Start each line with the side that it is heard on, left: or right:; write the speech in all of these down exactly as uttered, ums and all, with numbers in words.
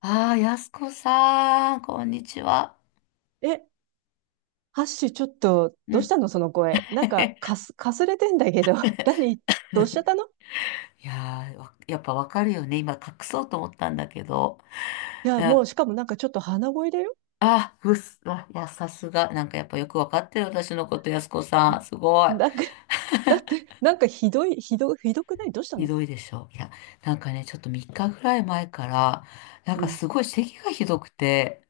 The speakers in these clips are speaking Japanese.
left: ああ、やすこさん、こんにちは。
right: え、ハッシュ、ちょっと、
left: う
right: どうし
left: ん。
right: たのその声。なんか、かす、かすれてんだけど、何どうしちゃったの？い
left: いやー、わやっぱわかるよね。今隠そうと思ったんだけど。い
right: や、も
left: や
right: う、しかもなんかちょっと鼻声だよ。
left: あ、うっす、あ、いや、さすが。なんかやっぱよくわかってる私のこと、やすこ
right: う
left: さ
right: ん、
left: ん。すごい。
right: なんか、だって、なんかひどい、ひど、ひどくない？どうした
left: ひ
right: の？
left: どいでしょ。いや、なんかね、ちょっとみっかぐらい前から、なん
right: う
left: か
right: ん。
left: すごい咳がひどくて、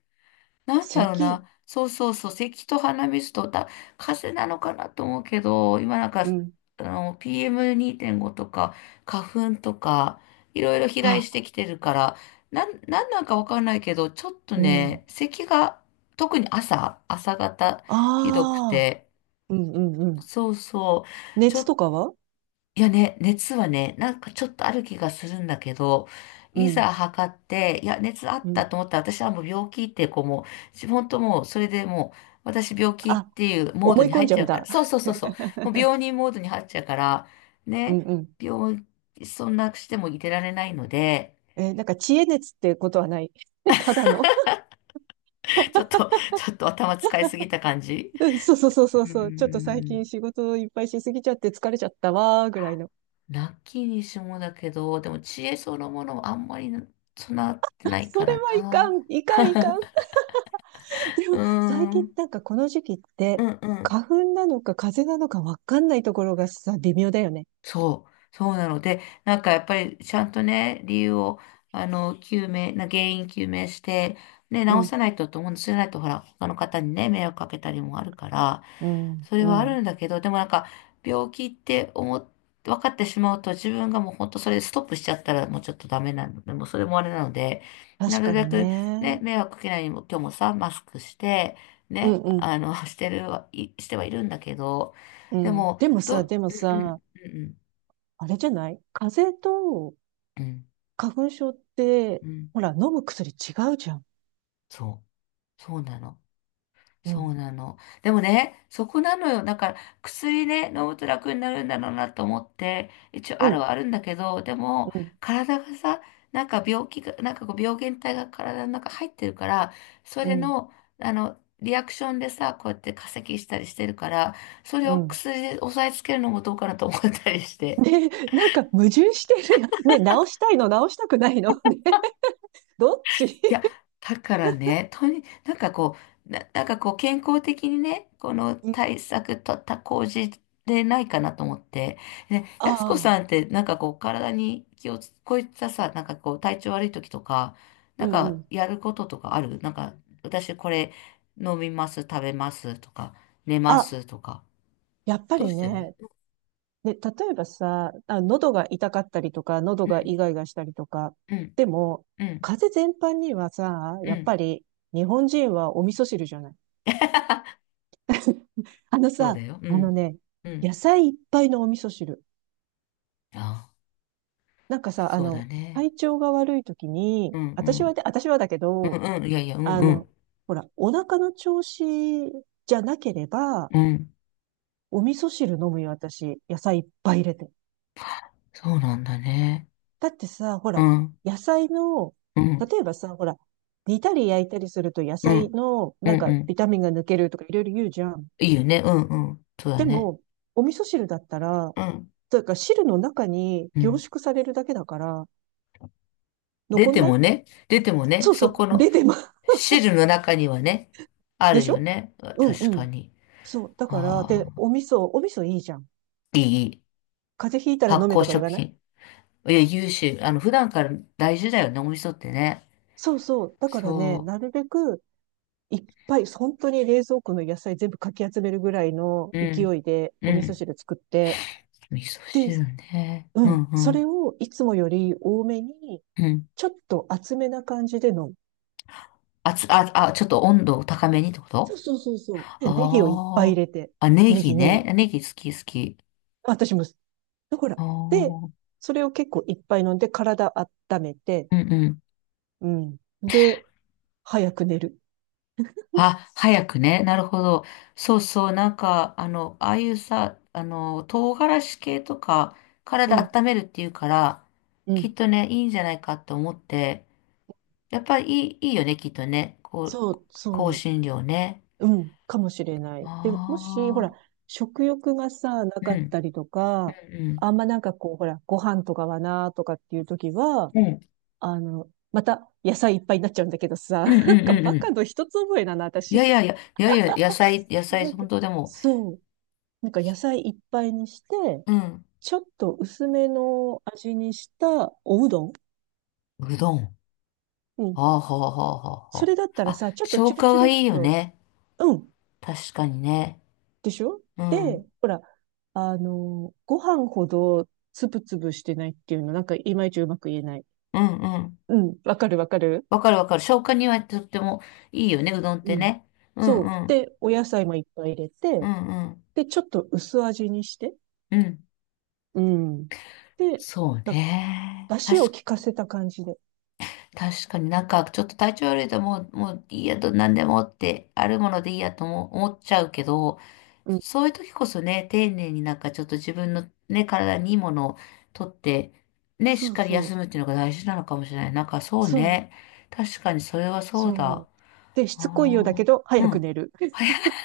left: なんだろう
right: 咳。
left: な。そうそうそう。咳と鼻水とだ、風邪なのかなと思うけど、今なんか、
right: うん。
left: あの、ピーエムにーてんご とか、花粉とか、いろいろ飛来して
right: あ、
left: きてるから、なん、なんなんかわかんないけど、ちょっと
right: うん。
left: ね、咳が、特に朝、朝方、ひどく
right: ああ。
left: て、
right: うんうんうん。
left: そうそう。ちょ
right: 熱
left: っ
right: とかは？
left: いやね、熱はね、なんかちょっとある気がするんだけど、
right: う
left: い
right: ん。
left: ざ測って、いや、熱あっ
right: う
left: た
right: ん。
left: と思ったら、私はもう病気っていう、こうもう、本当もう、それでもう、私病気っ
right: あ、
left: ていうモード
right: 思い
left: に
right: 込ん
left: 入っ
right: じゃ
left: ち
right: う
left: ゃ
right: ん
left: うから、
right: だ。
left: そう そうそうそう、もう病人モードに入っちゃうから、
right: うん
left: ね、
right: うん。
left: 病、そんなしてもいてられないので、
right: えーなんか、知恵熱ってことはない？ただの。
left: ちょっと、ちょっと頭使いすぎた感じ。
right: うん、そうそうそうそ
left: う
right: う
left: ー
right: そう。ちょっと最
left: ん。
right: 近仕事いっぱいしすぎちゃって疲れちゃったわーぐらいの。
left: ラッキーにしもだけど、でも知恵そのものはあんまり備わって
right: あ、
left: ない
right: そ
left: か
right: れ
left: ら
right: はいか
left: な。
right: ん、いかん、いかん。で
left: うー
right: も最近
left: ん。
right: なんかこの時期っ
left: う
right: て
left: んう
right: 花
left: ん、
right: 粉なのか風邪なのかわかんないところがさ、微妙だよね。
left: そう、そうなので、なんかやっぱりちゃんとね、理由を、あの、究明、な原因究明して、ね、
right: う
left: 直
right: ん、
left: さないとと思うんです。じゃないと、ほら、他の方にね、迷惑かけたりもあるから、
right: うん、
left: それ
right: う
left: はある
right: ん。
left: んだけど、でもなんか、病気って思っ、分かってしまうと、自分がもう本当それでストップしちゃったら、もうちょっとダメなので、もうそれもあれなので、な
right: 確
left: る
right: か
left: べ
right: に
left: く
right: ね。
left: ね、迷惑かけないようにも、今日もさ、マスクして、
right: うん、
left: ね、
right: うん、
left: あの、してるは、いしてはいるんだけど、
right: う
left: で
right: ん。
left: も、
right: でもさ、
left: ど、
right: でも
left: うんうん、
right: さ、
left: うんうん
right: あれじゃない？風邪と
left: うん、
right: 花粉症って、
left: うん、
right: ほら、飲む薬違うじゃん。
left: そう、そうなの。
right: う
left: そ
right: ん、
left: うなの。でもね、そこなのよ。だから、薬ね、飲むと楽になるんだろうなと思って、一応
right: う
left: ある
right: ん、
left: はあるんだけど、でも、
right: うん、
left: 体がさ、なんか病気が、なんかこう病原体が体の中入ってるから、そ
right: う
left: れ
right: ん、
left: の、あの、リアクションでさ、こうやって化石したりしてるから、それ
right: う
left: を
right: ん。
left: 薬で抑えつけるのもどうかなと思ったりして。
right: ね、なんか矛盾してるやつ。ね、直したいの、直したくないの。ね、どっち？
left: いや、だからね、とに、なんかこう、な、なんかこう、健康的にね、この
right: うん、
left: 対策とった工事でないかなと思って。で、やすこさ
right: ああ、
left: んって、なんかこう、体に気をつ、こういったさ、なんかこう、体調悪い時とか、
right: う
left: なん
right: んう
left: か
right: ん。
left: やることとかあるなんか、私これ飲みます、食べますとか、寝ま
right: あ、
left: すとか。
right: やっぱ
left: どう
right: り
left: してる？
right: ね。で、例えばさ、あ、喉が痛かったりとか、喉
left: う
right: がイ
left: ん、
right: ガイガしたりとか。
left: うん、
right: でも、
left: うん、
right: 風邪全般にはさ、
left: う
right: やっぱ
left: ん。
right: り日本人はお味噌汁じゃない？あの
left: そうだ
right: さ、
left: よ。う
right: あの
left: ん、
right: ね、
left: う
right: 野
left: ん。
right: 菜いっぱいのお味噌汁。
left: あ、
right: なんかさ、あ
left: そうだ
right: の、
left: ね。
right: 体調が悪い時
left: う
right: に、
left: ん、う
right: 私は
left: ん。
right: で、私はだけ
left: う
right: ど、
left: んうん、いやいや、うん
right: あ
left: うん、
right: の、ほら、お腹の調子じゃなければ、
left: うん。
right: お味噌汁飲むよ、私。野菜いっぱい入れて。
left: そうなんだね。
right: だってさ、ほ
left: う
right: ら、
left: ん、
right: 野菜の、
left: うん、
right: 例えばさ、ほら、煮たり焼いたりすると野
left: う
right: 菜
left: ん、
right: の、
left: う
right: なん
left: ん、う
right: か、ビ
left: ん。
right: タミンが抜けるとかいろいろ言うじゃん。
left: いいよね、うん、うん。そうだ
right: で
left: ね。
right: も、お味噌汁だったら、
left: うん、
right: というか汁の中に
left: う
right: 凝
left: ん。
right: 縮されるだけだから、
left: 出
right: 残ん
left: て
right: ない。
left: もね、出てもね、
right: そうそ
left: そ
right: う、
left: この
right: レデマ、
left: 汁の中にはね、あ
right: で
left: る
right: し
left: よ
right: ょ？
left: ね。
right: うん
left: 確
right: う
left: か
right: ん。
left: に。
right: そう、だから、
left: あ
right: で、
left: あ、
right: お味噌、お味噌いいじゃん。
left: いい、いい、
right: 風邪ひいたら
left: 発
right: 飲め
left: 酵
right: とか言
left: 食
right: わない？
left: 品。いや、優秀。あの、普段から大事だよね、お味噌ってね。
right: そうそう。だからね、
left: そ
right: なるべくいっぱい、本当に冷蔵庫の野菜全部かき集めるぐらいの
left: う。う
right: 勢
left: ん、
right: いで
left: う
right: お味噌
left: ん。
right: 汁作って、
left: 味噌
right: で、
left: 汁ね。う
right: う
left: ん、
right: ん、
left: う
right: そ
left: ん、
right: れをいつもより多めに、
left: うん。
right: ちょっと厚めな感じで飲む。
left: あつ、あ、あ、ちょっと温度を高めにってこ
right: そう
left: と？
right: そうそうそう。で、ネギをいっぱい入
left: ああ。
right: れて、
left: あ、ネ
right: ネ
left: ギ
right: ギネ
left: ね。
right: ギ。
left: ネギ好き好き。
right: 私も、だから。
left: あ
right: で、
left: あ。
right: それを結構いっぱい飲んで、体温めて、
left: うんうん。
right: うん。で、早く寝る。
left: あ、早くね。なるほど。そうそう。なんか、あの、ああいうさ、あの、唐辛子系とか、
right: う
left: 体
right: ん、
left: 温めるっていうから、
right: う
left: きっ
right: ん。
left: とね、いいんじゃないかって思って、やっぱりいい、いいよね、きっとね。こう、
right: そう、
left: 香
right: そう。
left: 辛料ね。
right: うん、かもしれな
left: あ
right: い。で、もし、ほら、
left: あ。
right: 食欲がさ、な
left: う
right: かっ
left: ん、
right: たりと
left: う
right: か、
left: ん、
right: あんまなんかこう、ほら、ご飯とかはな、とかっていう時は、
left: うん。うん、
right: あの、また野菜いっぱいになっちゃうんだけどさ、
left: うん、う
right: な
left: ん、
right: んか
left: うん。う
right: バカ
left: ん、
right: の一つ覚えだな、
left: いや
right: 私。
left: いやいや、いやいや、野菜、野菜、
right: なんか、
left: 本当でも、
right: そう。なんか野菜いっぱいにして、
left: うん。
right: ちょっと薄めの味にしたおうどん。
left: うどん。
right: う
left: あ
right: ん。
left: あ、はあ、はあ、はあ、
right: そ
left: は
right: れだった
left: あ。
right: ら
left: あ、
right: さ、ちょっと
left: 消
right: チュル
left: 化
right: チュル
left: が
right: っ
left: いいよ
right: と、
left: ね。
right: うん。
left: 確かにね。
right: でしょ？
left: うん。う
right: で、
left: ん、
right: ほら、あの、ご飯ほどつぶつぶしてないっていうの、なんかいまいちうまく言えない。
left: うん。
right: うん、わかるわかる。
left: わかるわかる。消化にはとってもいいよね、うどんっ
right: う
left: て
right: ん。
left: ね。う
right: そう。
left: ん、うん。
right: で、お野菜もいっぱい入れ
left: うん、
right: て、
left: うん。
right: で、ちょっと薄味にして、
left: うん。
right: うん。で、
left: そう
right: な、
left: ね。
right: 出汁を
left: 確
right: 効かせた感じで。
left: 確かになんかちょっと体調悪いともう、もういいやと何でもってあるものでいいやとも思っちゃうけど、
right: うん。
left: そういう時こそね、丁寧になんかちょっと自分のね、体にいいものをとって、ね、しっ
right: そう
left: かり
right: そ
left: 休
right: う。
left: むっていうのが大事なのかもしれない。なんかそう
right: そう。
left: ね。確かにそれはそうだ。
right: そう。で、
left: あ
right: しつこいようだ
left: あ。
right: けど、
left: う
right: 早く
left: ん。
right: 寝る。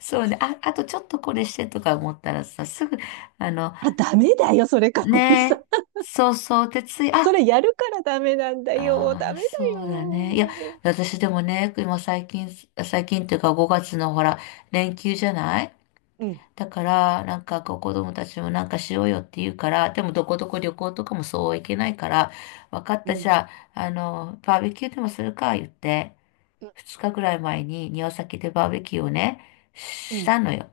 left: そうね。あ、あとちょっとこれしてとか思ったらさ、すぐ、あの、
right: あ、ダメだよ、それか、おじさ
left: ねえ、
right: ん。
left: そうそう、でつい、
right: それ
left: あ、
right: やるからダメなんだよ。
left: あ
right: ダ
left: あ、
right: メだ
left: そうだね。いや、
right: よ。
left: 私でもね、今最近、最近っていうかごがつのほら、連休じゃない？
right: うん。
left: だから、なんかこう子供たちもなんかしようよって言うから、でもどこどこ旅行とかもそうはいけないから、わかっ
right: う
left: た、じ
right: ん。
left: ゃあ、あの、バーベキューでもするか、言って、
right: うん。
left: ふつかぐらい前に庭先でバーベキューをね、
right: う
left: した
right: ん、
left: のよ。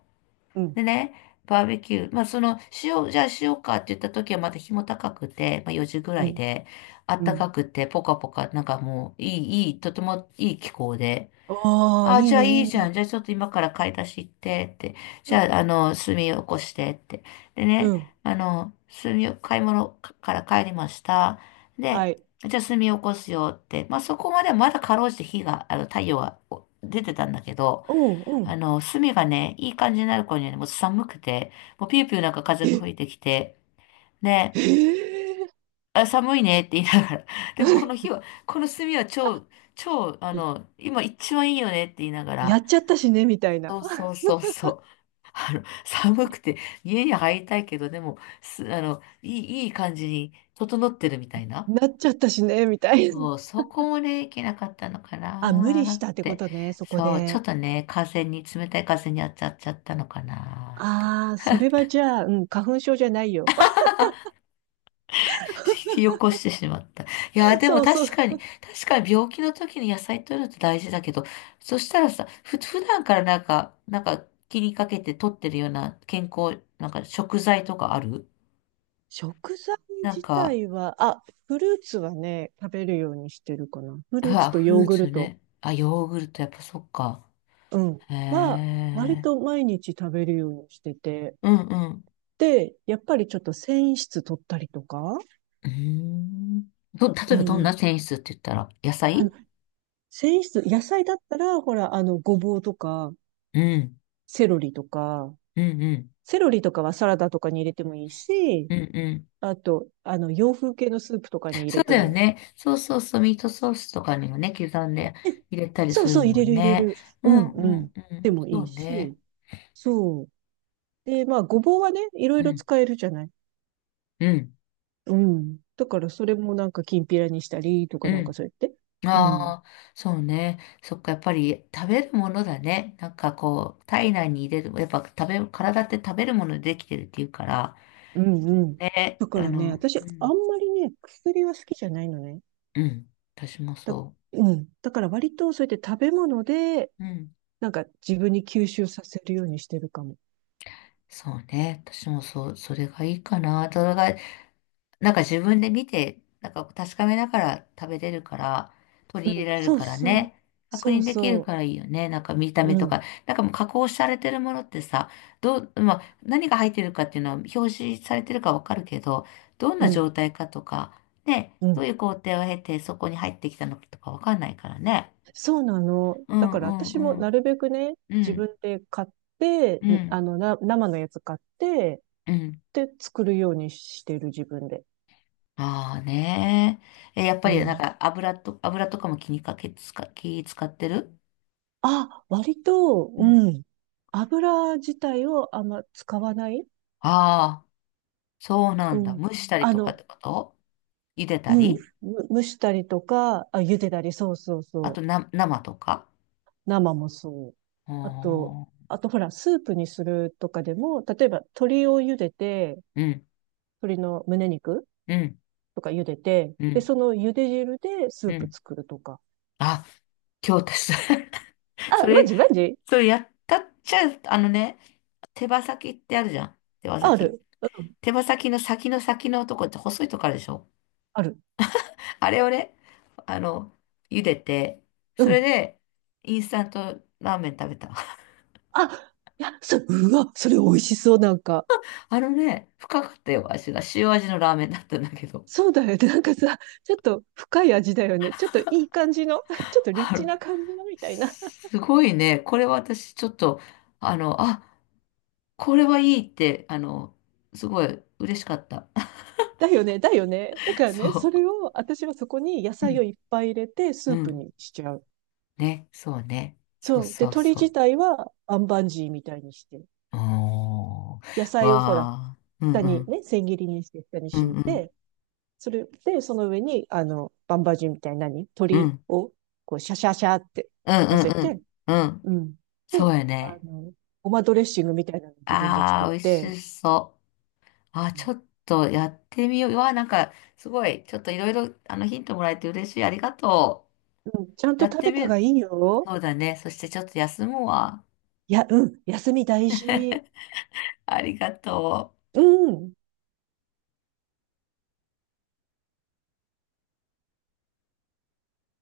right: うん、
left: でね、バーベキュー。まあ、その、しよう、じゃあしようかって言った時はまだ日も高くて、まあよじぐら
right: う
left: い
right: ん、
left: で、あっ
right: う
left: た
right: ん。
left: かくて、ポカポカ、なんかもう、いい、いい、とてもいい気候で。
right: ああ、い
left: あ、
right: い
left: じゃあ
right: ね、い
left: い
right: い
left: いじゃ
right: ね。
left: ん。じゃあちょっと今から買い出し行ってって。
right: う
left: じ
right: ん、
left: ゃあ、あの、炭起こしてって。で
right: う
left: ね、
right: ん、
left: あの、炭を、買い物かから帰りました。
right: は
left: で、
right: い。
left: じゃあ炭起こすよって。まあ、そこまではまだかろうじて火が、あの、太陽がお出てたんだけど、
right: うん、う
left: あ
right: ん。
left: の、炭がね、いい感じになる頃にはね、もう寒くて、もうピューピューなんか風
right: え、
left: が吹いてきて、ね、
right: え
left: あ、寒いねって言いながら、でもこ
right: え
left: の 火は、この炭は超、超、あの、今一番いいよねって言いなが
right: いや
left: ら、
right: っちゃったしね、みたいな。
left: そうそうそうそう。あの、寒くて家に入りたいけど、でも、す、あの、いい、いい感じに整ってるみたいな。
right: なっちゃったしね、みたいな。
left: もうそこもね、いけなかったのか
right: あ、無
left: な
right: 理し
left: ーっ
right: たってこ
left: て。
right: とね、そこ
left: そう、ちょっ
right: で。
left: とね、風に、冷たい風に当たっちゃったのかなーって。
right: ああ、それはじゃあ、うん、花粉症じゃないよ。
left: 引き起こしてしまった。いやー、でも
right: そうそう。
left: 確かに、確かに病気の時に野菜取るって大事だけど、そしたらさ、ふ、普段からなんか、なんか気にかけて取ってるような健康、なんか食材とかある
right: 食材
left: なん
right: 自
left: か、
right: 体は、あ、フルーツはね、食べるようにしてるかな。フ
left: う
right: ルーツ
left: わ、
right: と
left: フ
right: ヨ
left: ル
right: ー
left: ー
right: グ
left: ツ
right: ルト、
left: ね。あ、ヨーグルト、やっぱそっか。
right: うん、
left: へ
right: は、割
left: え。
right: と毎日食べるようにしてて、
left: うんうん。
right: で、やっぱりちょっと繊維質取ったりとか、
left: うーん。ど、例え
right: う
left: ばどんな
right: ん。
left: 繊維質って言ったら、野
right: あ
left: 菜？
right: の、繊維質、野菜だったら、ほら、あの、ごぼうとか、
left: うん。
right: セロリとか、
left: うんうん。
right: セロリとかはサラダとかに入れてもいいし、
left: うんうん。
right: あと、あの、洋風系のスープとかに入
left: そう
right: れ
left: だ
right: て
left: よ
right: も、
left: ね。そうそうそう、ミートソースとかにもね、刻んで
right: え、
left: 入れたり
right: そう
left: する
right: そう、入
left: も
right: れ
left: ん
right: る入れ
left: ね。
right: る。
left: う
right: う
left: んう
right: ん、うん。
left: んう
right: で
left: ん。
right: もい
left: そ
right: い
left: うね。
right: し、そう。で、まあ、ごぼうはね、いろい
left: う
right: ろ
left: ん
right: 使えるじゃない。
left: うん
right: うん。だから、それもなんか、きんぴらにしたりとか
left: う
right: なんか
left: ん。
right: そうやって。うん。
left: ああ、そうね。そっか、やっぱり食べるものだね。なんかこう、体内に入れる、やっぱ食べ、体って食べるものでできてるっていうから、
right: うんうん。
left: え、
right: だか
left: あ
right: らね、
left: の、
right: 私、
left: う
right: あん
left: ん、
right: まりね、薬は好きじゃないのね。
left: うん、私も
right: だ、
left: そ
right: うん。だから割とそうやって食べ物で、
left: う。うん。
right: なんか自分に吸収させるようにしてるかも。
left: そうね。私もそう、それがいいかな。それがなんか自分で見て、なんか確かめながら食べれるから、取
right: う
left: り
right: ん。
left: 入れられる
right: そう
left: から
right: そう。
left: ね。確
right: そう
left: 認できる
right: そ
left: からいいよね。なんか見た
right: う。う
left: 目とか。
right: ん。
left: なんかもう加工されてるものってさ、どう、まあ、何が入ってるかっていうのは表示されてるかわかるけど、どん
right: う
left: な
right: ん。
left: 状態かとか、ね、
right: う
left: どう
right: ん。
left: いう工程を経てそこに入ってきたのかとかわかんないからね。
right: そうなの。
left: う
right: だ
left: ん
right: か
left: う
right: ら
left: んう
right: 私もな
left: ん。
right: るべくね、
left: う
right: 自
left: ん。
right: 分で買って、
left: う
right: あ
left: ん。
right: の、な、生のやつ買って、
left: うん。
right: で、作るようにしてる自分で。
left: ああねえ。え、やっぱ
right: う
left: りなん
right: ん。
left: か油と、油とかも気にかけ、使、気使ってる？
right: あ、割と、うん。油自体をあんま使わない。
left: ああ、そうな
right: う
left: んだ。
right: ん。
left: 蒸したり
right: あ
left: とかっ
right: の、
left: てこと？茹でた
right: うん。
left: り、
right: む蒸したりとか、あ、茹でたり、そうそう
left: あと
right: そう。
left: な、生とか、
right: 生もそう。
left: あ
right: あと、
left: ー、
right: あとほら、スープにするとかでも、例えば鶏を茹でて、
left: うん、
right: 鶏の胸肉
left: うん、
right: とか茹でて、
left: う
right: で、
left: ん、
right: その茹で汁でスー
left: う
right: プ
left: ん。
right: 作るとか。
left: あ、今日私、そ
right: あ、マ
left: れ、
right: ジマジ？
left: それやったっちゃ、あのね、手羽先ってあるじゃん。手羽
right: あ
left: 先。
right: る。うん。
left: 手羽先の先の先のとこって細いとこあるでしょ？
right: ある。
left: あれをね、あの、茹でて、
right: う
left: それ
right: ん。
left: で、インスタントラーメン食べた。
right: あ、いや、そ、うわ、それ美味しそう、なんか。
left: あのね、深かったよ、味が。塩味のラーメンだったんだけど。
right: そうだよね。なんかさ、ちょっと深い味だよね。ちょっといい感じの、ちょっ とリッ
left: あ
right: チ
left: の、
right: な感じのみたいな。
left: すごいね。これは私ちょっと、あの、あ、これはいいって、あの、すごい嬉しかった。
right: だよね、だよね。だからね、それ
left: そ
right: を、私はそこに野
left: う。う
right: 菜を
left: ん。
right: いっぱい入れて、ス
left: う
right: ープ
left: ん。
right: にしちゃう。
left: ね。そうね。そう
right: そう。で、
left: そう
right: 鶏
left: そ
right: 自
left: う。
right: 体は、アンバンジーみたいにして、
left: おー。
right: 野菜をほら、
left: わー。うん
right: 下
left: う
right: に
left: ん。
right: ね、千切りにして、下に
left: う
right: 敷
left: ん
right: い
left: うん。
right: て、それで、その上に、あの、バンバンジーみたいな何
left: う
right: 鶏
left: ん。
right: を、こう、シャシャシャって
left: うん
right: 乗せ
left: うん
right: て、
left: うん。うん。
right: うん。
left: そ
right: で、
left: うや
right: あ
left: ね。
right: の、ごまドレッシングみたいなの自分で
left: あ
right: 作っ
left: ー、美味
right: て、
left: しそう。あ、ちょっとやってみよう。うわ、なんか、すごい。ちょっといろいろ、あの、ヒントもらえて嬉しい。ありがと
right: うん、ちゃん
left: う。
right: と
left: やっ
right: 食
left: て
right: べ
left: み
right: たが
left: る。
right: いいよ。
left: そうだね。そしてちょっと休むわ。
right: いや、うん、休み大事。
left: ありがとう。
right: うん。